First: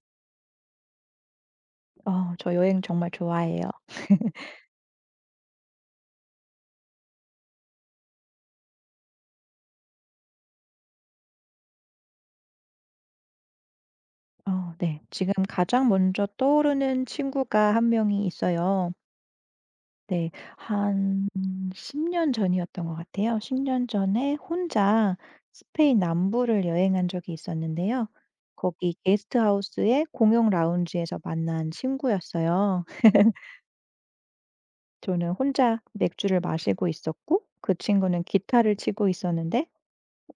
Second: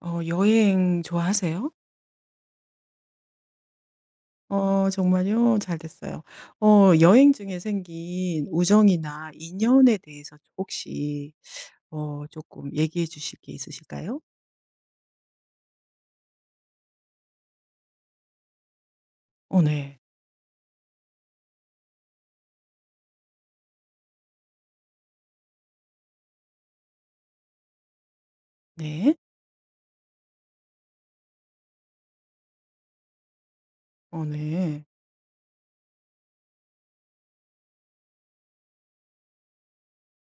여행 좋아하세요? 저 여행 정말 좋아해요. 정말요? 잘 됐어요. 여행 중에 생긴 우정이나 인연에 대해서 혹시 조금 얘기해 주실 게 있으실까요? 네. 지금 가장 먼저 떠오르는 친구가 한 명이 있어요. 네. 네. 한 10년 전이었던 것 같아요. 10년 전에 혼자 스페인 남부를 여행한 적이 있었는데요. 거기 네. 게스트하우스의 공용 라운지에서 만난 친구였어요. 네. 저는 혼자 맥주를 마시고 있었고 그 친구는 기타를 치고 있었는데,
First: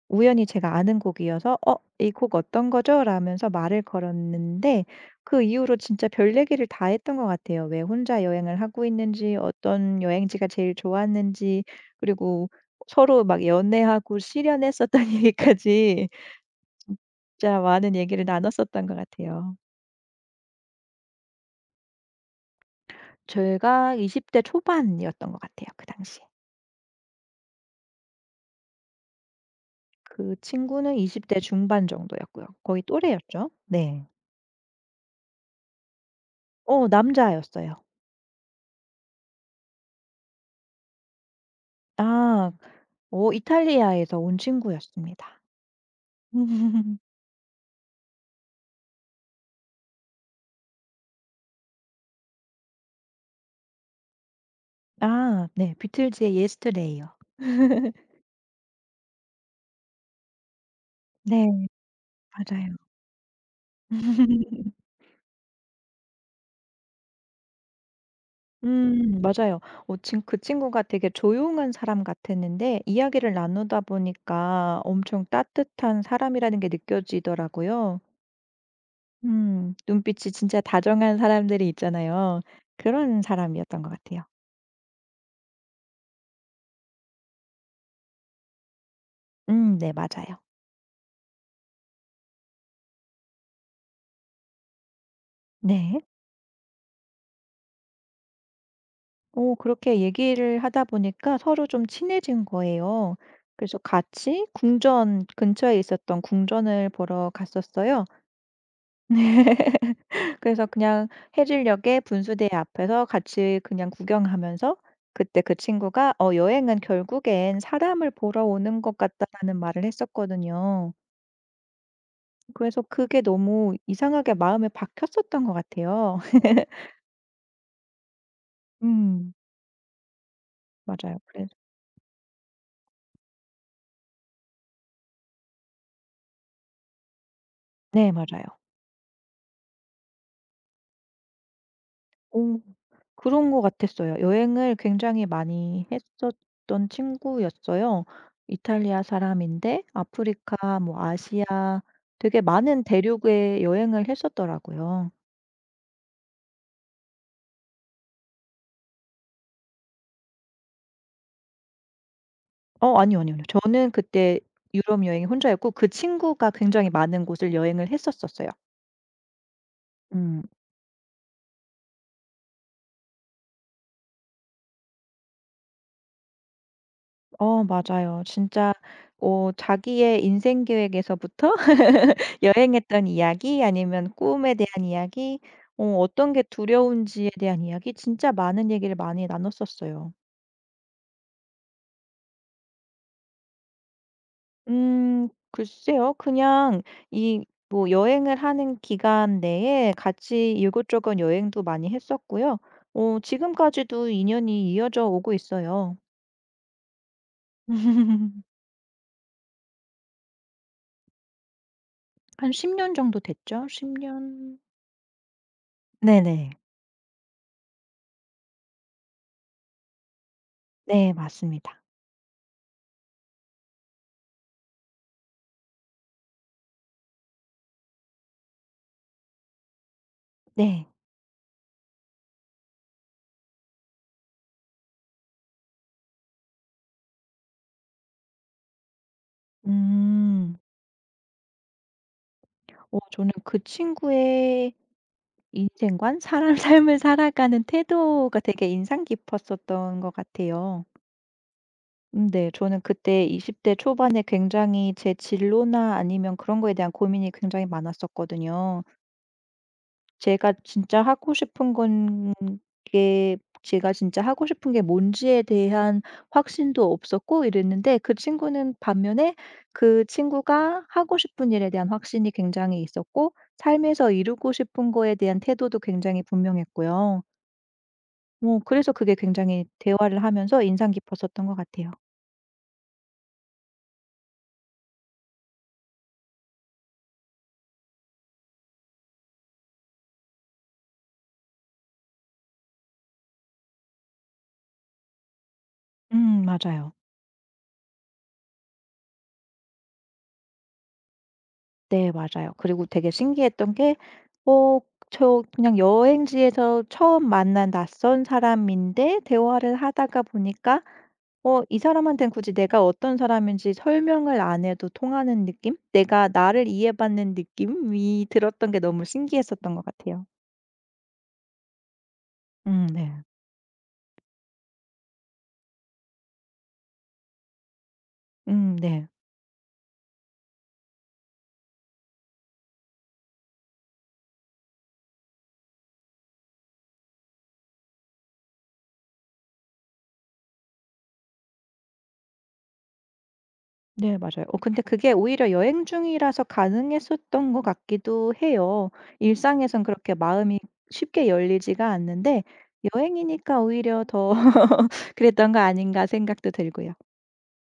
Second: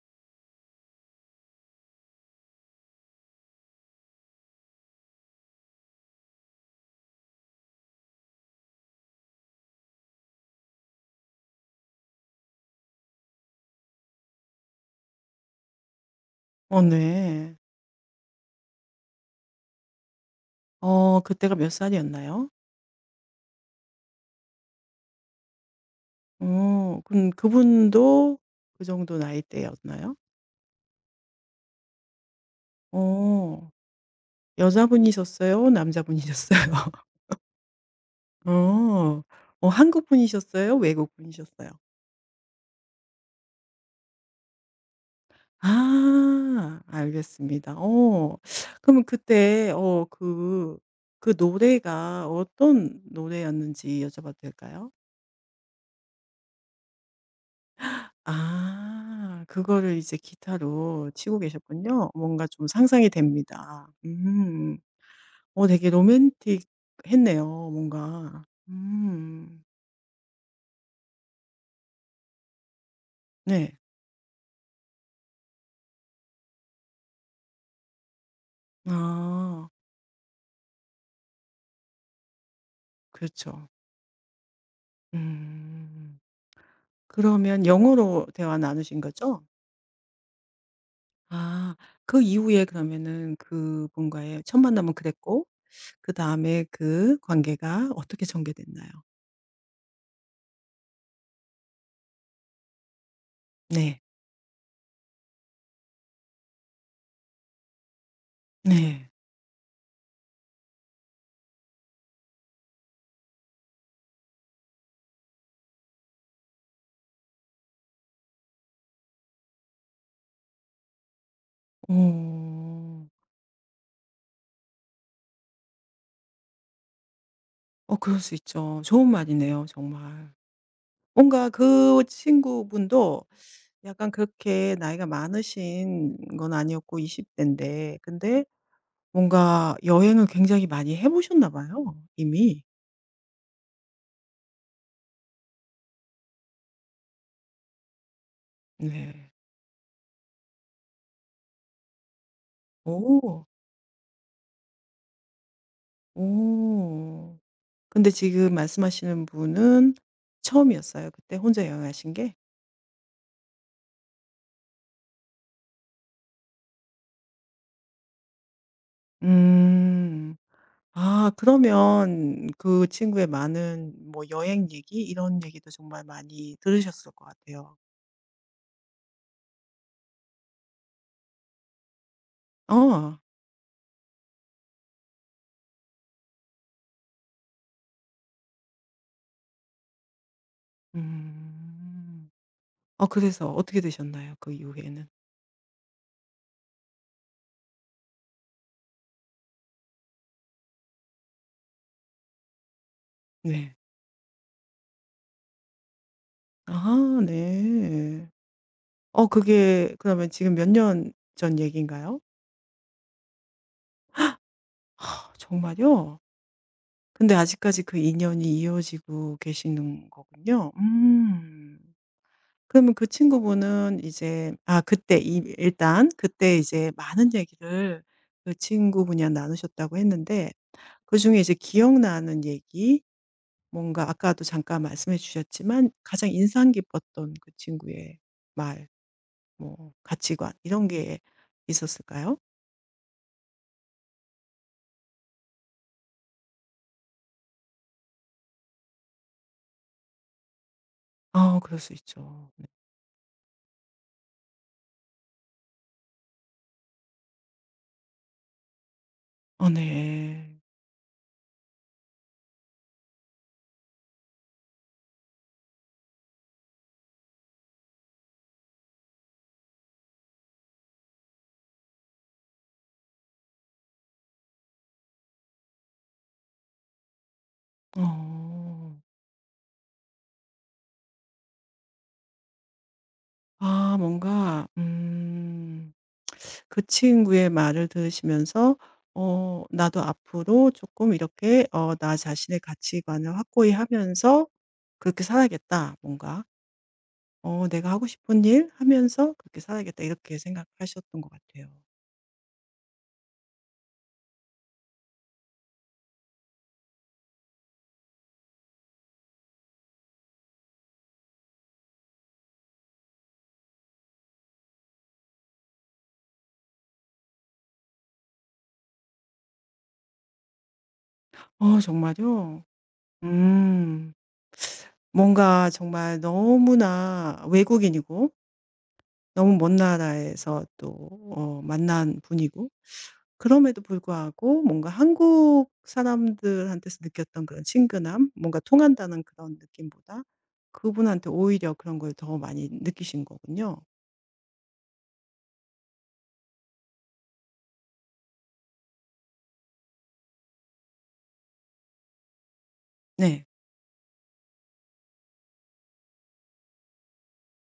우연히 제가 아는 곡이어서 "어 이 곡 어떤 거죠?" 라면서 말을 걸었는데, 그 이후로 진짜 별 얘기를 다 했던 것 같아요. 왜 혼자 여행을 하고 있는지, 어떤 여행지가 제일 좋았는지, 그리고 서로 막 연애하고 실연했었던 얘기까지, 네. 진짜 많은 얘기를 나눴었던 것 같아요. 그때가 몇 살이었나요? 제가 20대 초반이었던 것 같아요, 그 당시에. 그럼 그분도 그 정도 나이대였나요? 그 친구는 20대 중반 정도였고요. 거의 또래였죠. 어. 네. 여자분이셨어요? 남자분이셨어요? 남자였어요. 어. 한국분이셨어요? 외국분이셨어요? 아. 이탈리아에서 온 친구였습니다. 아 알겠습니다. 어. 그러면 그때 그 노래가 어떤 노래였는지 여쭤봐도 될까요? 아, 네. 비틀즈의 예스터데이요. 아, 그거를 이제 기타로 치고 네. 계셨군요. 뭔가 좀 맞아요. 상상이 됩니다. 음. 되게 로맨틱했네요 뭔가. 맞아요. 음. 어 친 그 친구가 되게 조용한 사람 같았는데, 이야기를 네. 나누다 보니까 엄청 따뜻한 사람이라는 게 느껴지더라고요. 아, 음. 눈빛이 진짜 다정한 사람들이 있잖아요. 그런 그렇죠. 사람이었던 것 같아요. 음. 그러면 영어로 대화 나누신 거죠? 네, 맞아요. 아. 그 이후에 그러면은 그분과의 첫 만남은 그랬고 네. 그다음에 그 관계가 어떻게 전개됐나요? 그렇게 얘기를 하다 보니까 서로 좀 친해진 거예요. 그래서 네. 같이 궁전 근처에 있었던 궁전을 보러 갔었어요. 네. 그래서 그냥 해질녘에 분수대 앞에서 같이 그냥 구경하면서, 그때 그 친구가 "어 여행은 결국엔 사람을 보러 오는 것 같다."라는 말을 했었거든요. 그래서 어. 그게 너무 이상하게 마음에 박혔었던 것 같아요. 그럴 수 있죠. 좋은 음 말이네요 정말. 맞아요. 뭔가 그래서. 그 친구분도 약간 그렇게 나이가 많으신 건 아니었고 20대 대인데 네, 근데 맞아요. 뭔가 여행을 굉장히 많이 해 보셨나 봐요 어. 이미. 그런 것 같았어요. 여행을 굉장히 많이 했었던 친구였어요. 이탈리아 네. 사람인데 아프리카, 뭐 아시아, 되게 많은 오. 대륙에 여행을 했었더라고요. 오. 근데 지금 말씀하시는 분은 처음이었어요, 그때 혼자 여행하신 게? 아니요, 아니요, 아니요. 저는 그때 유럽 여행이 혼자였고, 그 친구가 굉장히 많은 곳을 여행을 했었었어요. 음. 음. 아, 그러면 그 친구의 많은 뭐 여행 얘기 이런 얘기도 정말 많이 들으셨을 것 같아요. 맞아요. 진짜. 자기의 인생 계획에서부터, 여행했던 어. 이야기, 아니면 꿈에 대한 이야기, 어떤 게 두려운지에 대한 이야기, 진짜 많은 얘기를 많이 나눴었어요. 음. 그래서 어떻게 되셨나요? 그 이후에는? 글쎄요. 그냥 이 뭐 여행을 하는 기간 내에 같이 이곳저곳 여행도 많이 했었고요. 네. 지금까지도 인연이 이어져 오고 있어요. 아, 네. 그게 그러면 지금 몇 년 전 얘기인가요? 한 10년 정도 됐죠. 10년. 아, 정말요? 네네. 근데 아직까지 그 인연이 이어지고 계시는 거군요. 네, 음. 맞습니다. 그러면 그 친구분은 이제 아 그때 이 일단 그때 이제 많은 얘기를 그 친구분이랑 나누셨다고 했는데 네. 그중에 이제 기억나는 얘기 뭔가 아까도 잠깐 말씀해 주셨지만 가장 인상 깊었던 그 친구의 말, 뭐 가치관 음. 이런 게 있었을까요? 저는 그 친구의 인생관, 사람 삶을 살아가는 태도가 되게 인상 깊었었던 것 같아요. 아, 그럴 수 네. 있죠. 네. 저는 그때 20대 초반에 굉장히 제 진로나 아니면 그런 거에 대한 고민이 굉장히 많았었거든요. 네. 제가 진짜 하고 싶은 건 제가 진짜 하고 싶은 게 뭔지에 대한 확신도 없었고 이랬는데, 그 친구는 반면에 그 친구가 하고 싶은 일에 대한 확신이 굉장히 있었고, 삶에서 이루고 싶은 거에 대한 태도도 굉장히 분명했고요. 그래서 어. 그게 굉장히 대화를 하면서 인상 깊었었던 것 같아요. 아 뭔가 그 친구의 말을 들으시면서 나도 앞으로 조금 이렇게 '나 자신의 가치관을 확고히 하면서 그렇게 살아야겠다.' 뭔가 맞아요. '내가 하고 싶은 일 하면서 그렇게 살아야겠다.' 이렇게 생각하셨던 것 같아요. 네, 맞아요. 그리고 되게 신기했던 게, 어 그냥 여행지에서 처음 만난 낯선 사람인데 대화를 하다가 보니까 이 사람한테는 굳이 내가 어떤 사람인지 설명을 안 해도 통하는 느낌? 내가 나를 이해받는 느낌이 들었던 게 너무 신기했었던 것 같아요. 정말요? 네. 음. 뭔가 정말 너무나 외국인이고 네. 너무 먼 나라에서 또 만난 분이고 그럼에도 불구하고 뭔가 한국 사람들한테서 느꼈던 그런 친근함, 뭔가 통한다는 그런 느낌보다 그분한테 오히려 그런 걸 더 많이 느끼신 거군요. 네, 맞아요. 근데 그게 오히려 여행 중이라서 가능했었던 것 같기도 해요. 일상에선 그렇게 마음이 쉽게 열리지가 않는데, 네. 여행이니까 오히려 더 그랬던 거 아닌가 생각도 들고요.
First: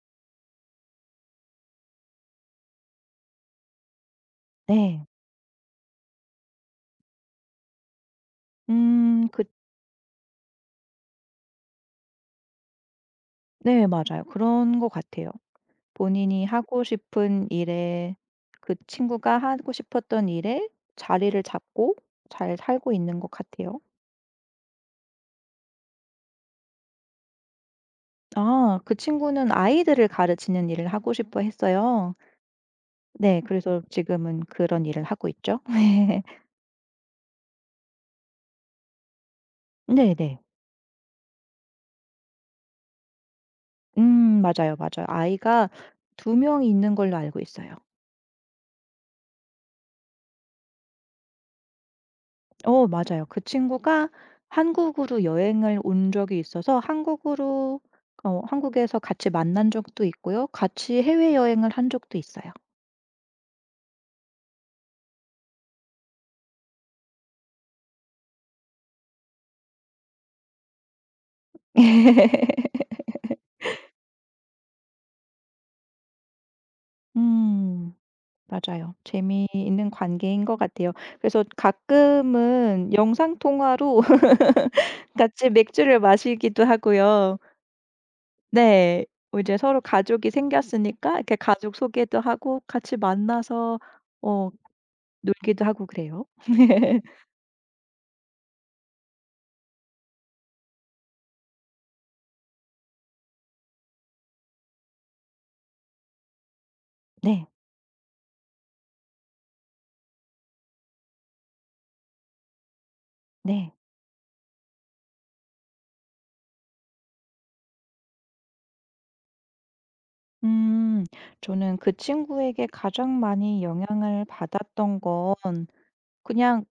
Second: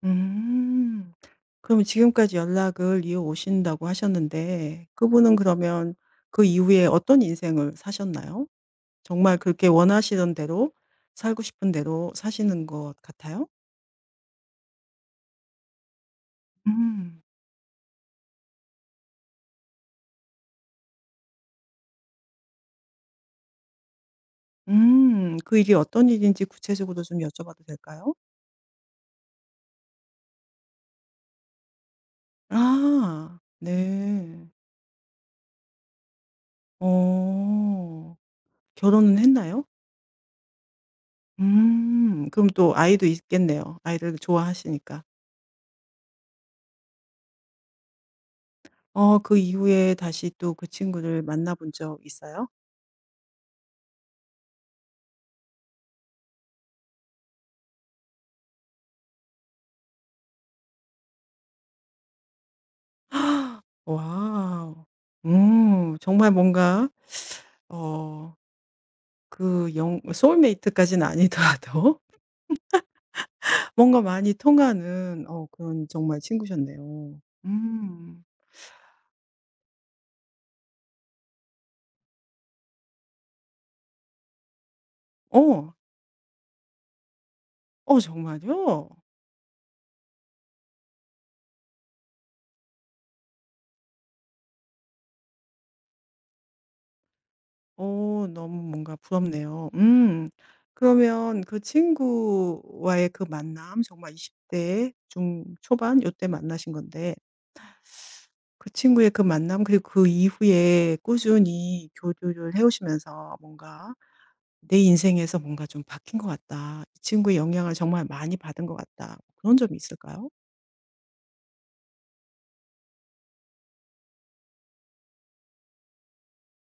음. 그러면 지금까지 연락을 이어오신다고 하셨는데 네. 그분은 그러면 그 이후에 어떤 인생을 사셨나요? 음 정말 그 그렇게 원하시던 대로 살고 싶은 대로 사시는 것 같아요? 네, 맞아요. 그런 것 같아요. 본인이 하고 음. 싶은 일에 그 친구가 하고 싶었던 일에 자리를 잡고 잘 살고 있는 것 같아요. 음. 그 일이 어떤 일인지 구체적으로 좀 여쭤봐도 될까요? 아, 그 친구는 아이들을 가르치는 일을 하고 싶어 했어요. 아. 네. 그래서 지금은 네. 그런 일을 하고 있죠. 어. 결혼은 했나요? 네네. 음. 그럼 또 아이도 있겠네요. 아이를 맞아요, 좋아하시니까. 맞아요. 아이가 두 명이 있는 걸로 알고 있어요. 그 이후에 다시 또 그 친구를 만나본 적 있어요? 맞아요. 그 친구가 한국으로 여행을 온 적이 있어서, 한국으로 어 한국에서 같이 만난 적도 있고요. 같이 해외여행을 한 적도 있어요. 와우. 음. 정말 뭔가 어 영 소울메이트까지는 아니더라도 뭔가 많이 통하는 그런 정말 친구셨네요. 음 음. 맞아요. 재미있는 관계인 것 같아요. 그래서 가끔은 영상통화로 같이 어. 맥주를 마시기도 하고요. 정말요? 네. 이제 서로 가족이 생겼으니까 이렇게 가족 소개도 하고 같이 만나서 어 놀기도 하고 그래요. 너무 뭔가 부럽네요. 음. 그러면 그 친구와의 그 만남 정말 20대 대 중초반 요때 만나신 건데 네. 그 친구의 그 만남 그리고 그 이후에 꾸준히 교류를 해 오시면서 네. 뭔가 '내 인생에서 뭔가 좀 바뀐 것 같다. 이 친구의 영향을 정말 많이 받은 것 같다.' 그런 점이 있을까요? 음. 저는 그 친구에게 가장 많이 영향을 받았던 건 그냥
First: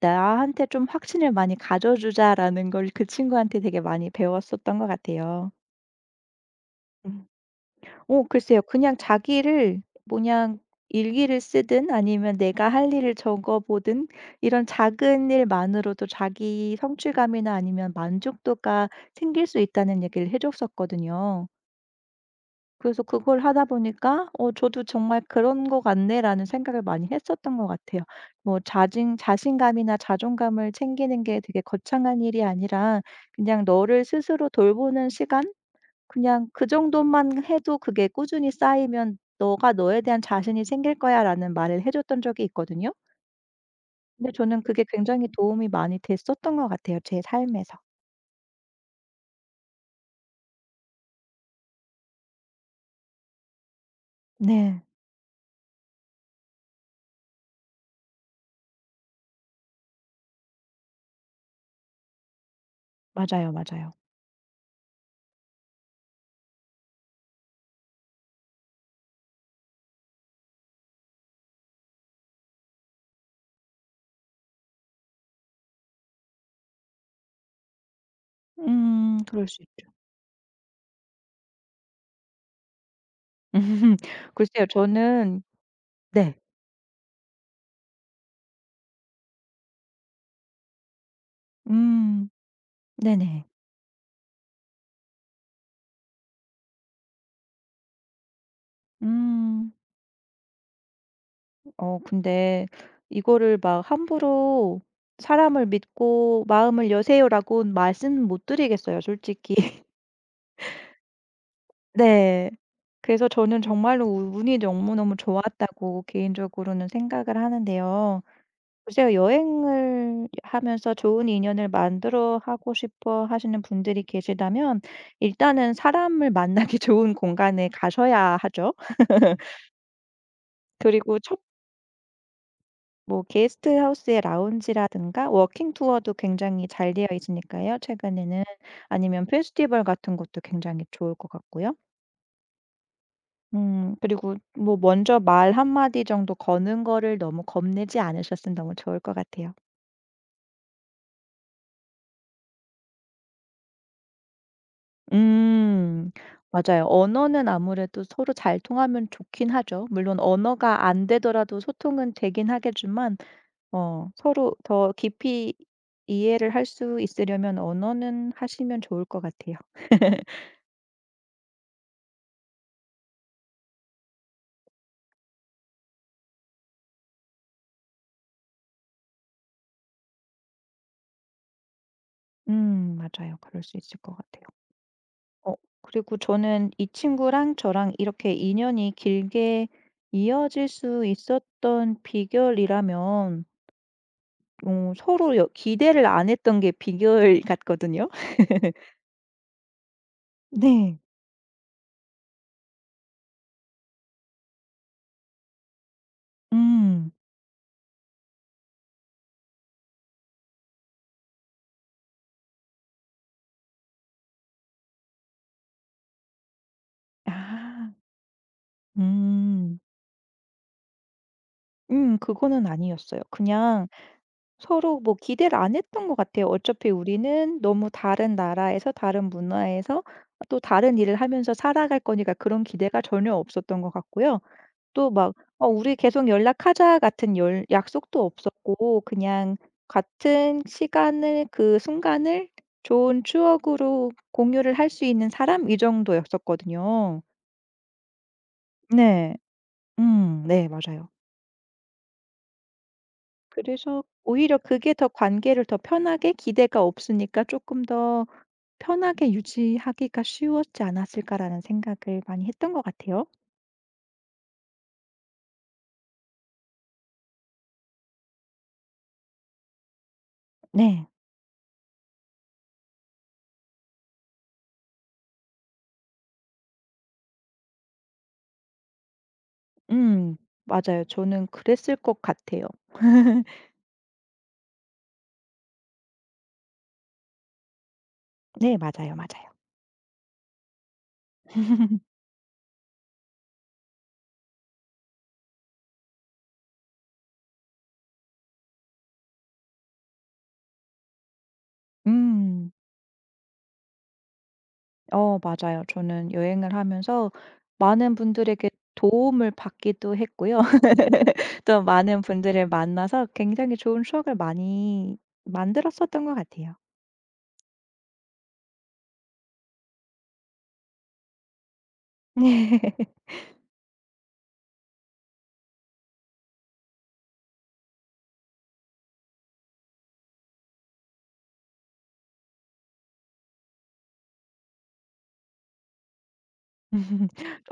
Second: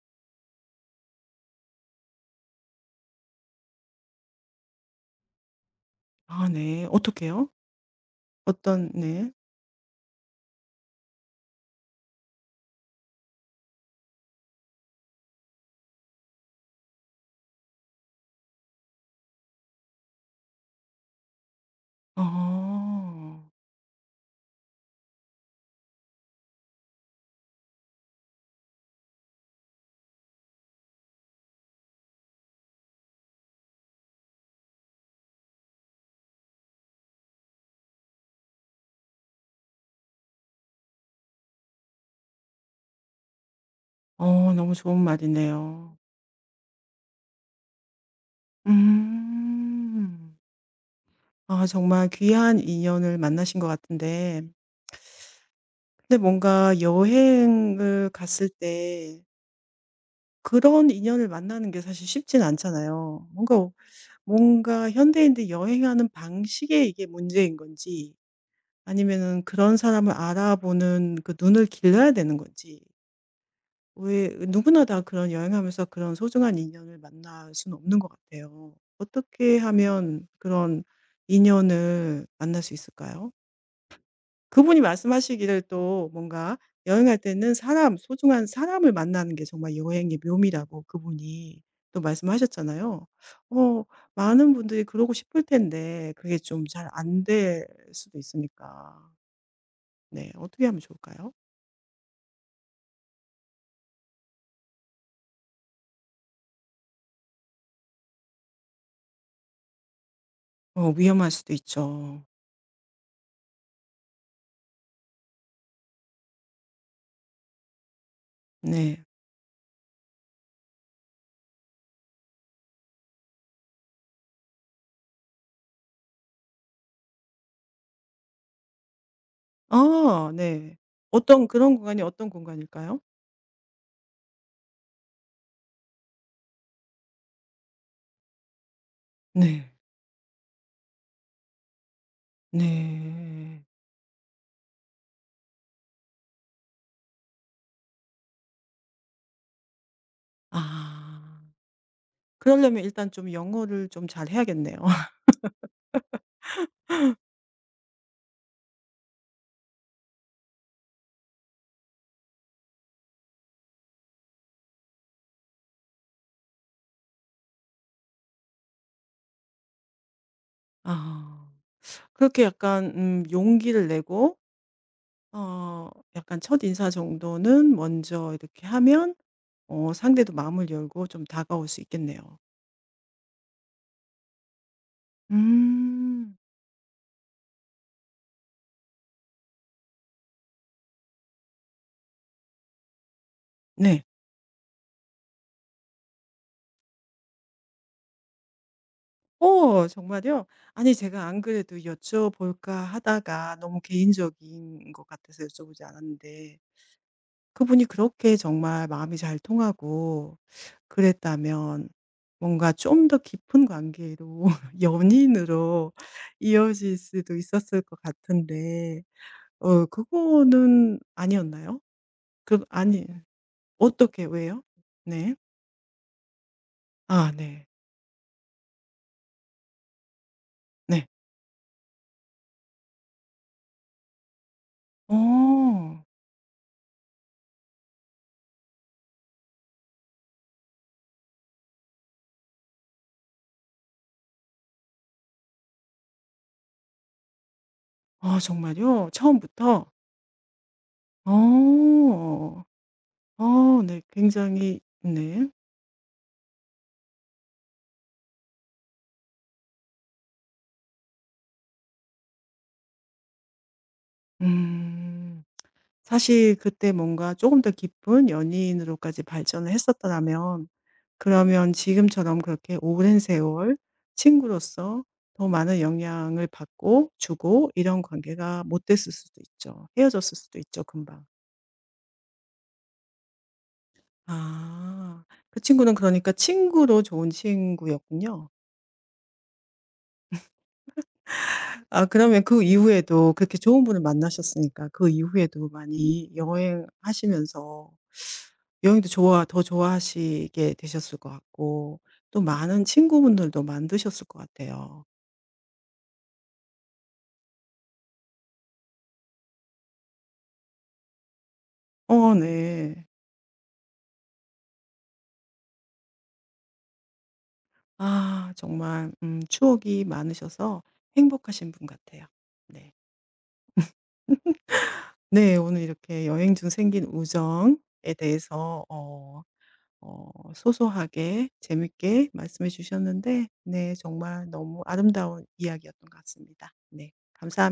'나한테 좀 확신을 많이 가져 주자.'라는 걸 그 친구한테 되게 많이 배웠었던 것 같아요. 아, 네. 어떻게요? 글쎄요. 어떤 그냥 네. 자기를 뭐냥 일기를 쓰든, 아니면 내가 할 일을 적어 보든, 이런 작은 일만으로도 자기 성취감이나 아니면 만족도가 생길 수 있다는 얘기를 해 줬었거든요. 그래서 그걸 어. 하다 보니까 '어 저도 정말 그런 것 같네.'라는 생각을 많이 했었던 것 같아요. 뭐 자진 자신감이나 자존감을 챙기는 게 되게 거창한 일이 아니라, 그냥 너를 스스로 돌보는 시간? 그냥 그 정도만 해도 그게 꾸준히 쌓이면 "너가 너에 대한 자신이 생길 거야."라는 말을 해 줬던 적이 있거든요. 근데 저는 너무 그게 좋은 굉장히 도움이 말이네요. 많이 됐었던 것 같아요, 제 삶에서. 음. 아, 정말 귀한 인연을 만나신 것 같은데 네. 근데 뭔가 여행을 갔을 때 그런 인연을 만나는 게 사실 쉽진 않잖아요. 맞아요, 뭔가 맞아요. 뭔가 현대인들 여행하는 방식에 이게 문제인 건지 아니면은 그런 사람을 알아보는 그 눈을 길러야 되는 건지 왜 누구나 다 그런 여행하면서 그런 소중한 인연을 만날 수는 없는 것 같아요. 그럴 어떻게 수 있죠. 하면 그런 인연을 만날 수 있을까요? 글쎄요. 그분이 저는. 말씀하시기를 또 네. 뭔가 여행할 때는 사람, 소중한 사람을 만나는 게 정말 여행의 묘미라고 그분이 또 음 말씀하셨잖아요. 네네. 어, 많은 분들이 그러고 싶을 텐데 그게 좀 잘 안 될 수도 있으니까. 음. 네, 어떻게 하면 좋을까요? 근데 이거를 막 함부로 "사람을 믿고 마음을 여세요라고 말씀 못 드리겠어요, 솔직히. 위험할 수도 있죠. 네. 그래서 저는 정말로 우 운이 너무너무 좋았다고 개인적으로는 생각을 하는데요. 네. 글쎄요, 여행을 하면서 좋은 인연을 만들어 하고 싶어 하시는 분들이 계시다면 일단은 사람을 만나기 좋은 공간에 가셔야 하죠. 아, 네. 그리고 첫. 어떤 그런 공간이 어떤 공간일까요? 뭐 게스트 하우스의 라운지라든가 워킹 투어도 굉장히 잘 되어 있으니까요, 최근에는. 아니면 네. 페스티벌 같은 것도 굉장히 좋을 것 같고요. 네. 그리고 뭐 먼저 말 한 마디 정도 거는 거를 너무 겁내지 않으셨으면 너무 좋을 것 같아요. 아. 그러려면 일단 좀 영어를 좀 잘 해야겠네요. 음. 맞아요. 언어는 아무래도 서로 잘 통하면 좋긴 하죠. 물론 언어가 안 되더라도 소통은 되긴 하겠지만, 서로 더 깊이 이해를 할 수 있으려면 언어는 하시면 좋을 것 같아요. 아. 그렇게 약간 용기를 내고 어 약간 첫인사 정도는 먼저 이렇게 하면 상대도 마음을 열고 좀 다가올 수 있겠네요. 맞아요. 그럴 수 있을 것 같아요. 어 그리고 음. 저는 이 친구랑 저랑 이렇게 인연이 길게 이어질 수 있었던 비결이라면, 네. 서로 여 기대를 안 했던 게 비결 같거든요. 정말요? 아니, 네. 제가 안 그래도 여쭤볼까 하다가 너무 개인적인 것 같아서 여쭤보지 않았는데 음. 그분이 그렇게 정말 마음이 잘 통하고 그랬다면 뭔가 좀 더 깊은 관계로 연인으로 이어질 수도 있었을 아. 것 같은데 음. 그거는 아니었나요? 그 그거는 아니 아니었어요. 그냥 어떻게 왜요? 서로 뭐 네. 기대를 안 했던 것 같아요. 어차피 아, 우리는 네. 너무 다른 나라에서, 다른 문화에서 또 다른 네. 일을 하면서 살아갈 거니까 그런 기대가 전혀 없었던 것 같고요. 또 막 "어 우리 어. 계속 연락하자." 같은 열 약속도 없었고, 그냥 같은 시간을 그 순간을 좋은 추억으로 공유를 할 수 있는 사람, 이 정도였었거든요. 아, 정말요? 네. 처음부터? 네, 맞아요. 어. 네. 그래서 오히려 굉장히 그게 더 네. 관계를 더 편하게, 기대가 없으니까 조금 더 편하게 유지하기가 쉬웠지 않았을까라는 생각을 많이 했던 것 같아요. 음. 사실 그때 뭔가 조금 더 깊은 연인으로까지 발전을 했었더라면 네. 그러면 지금처럼 그렇게 오랜 세월 친구로서 더 많은 영향을 받고 주고 이런 관계가 못 됐을 수도 있죠. 음 헤어졌을 수도 있죠 맞아요. 금방. 저는 그랬을 것 같아요. 아. 그 친구는 그러니까 친구로 좋은 친구였군요. 네, 맞아요, 맞아요. 아, 그러면 그 이후에도 그렇게 좋은 분을 만나셨으니까 그 이후에도 많이 여행하시면서 여행도 좋아 더 좋아하시게 되셨을 것 같고 또 음. 많은 친구분들도 만드셨을 것 같아요. 맞아요. 저는 여행을 하면서 많은 분들에게 도움을 받기도 했고요. 또 많은 분들을 네. 만나서 굉장히 좋은 추억을 많이 만들었었던 것 같아요. 아 정말 추억이 많으셔서 행복하신 분 같아요. 네. 네, 오늘 이렇게 여행 중 생긴 우정에 대해서 소소하게 재밌게 말씀해 주셨는데 네, 정말 너무 아름다운 이야기였던 것 같습니다. 네.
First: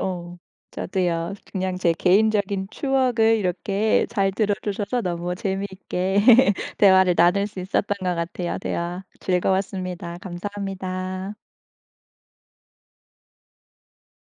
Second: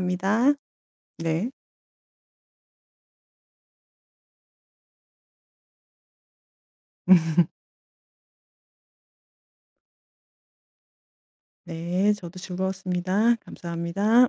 어. 저도요. 네. 그냥 제 개인적인 추억을 이렇게 잘 들어 주셔서 너무 재미있게 대화를 나눌 수 있었던 것 같아요. 대화 즐거웠습니다. 감사합니다. 네, 저도 즐거웠습니다. 감사합니다.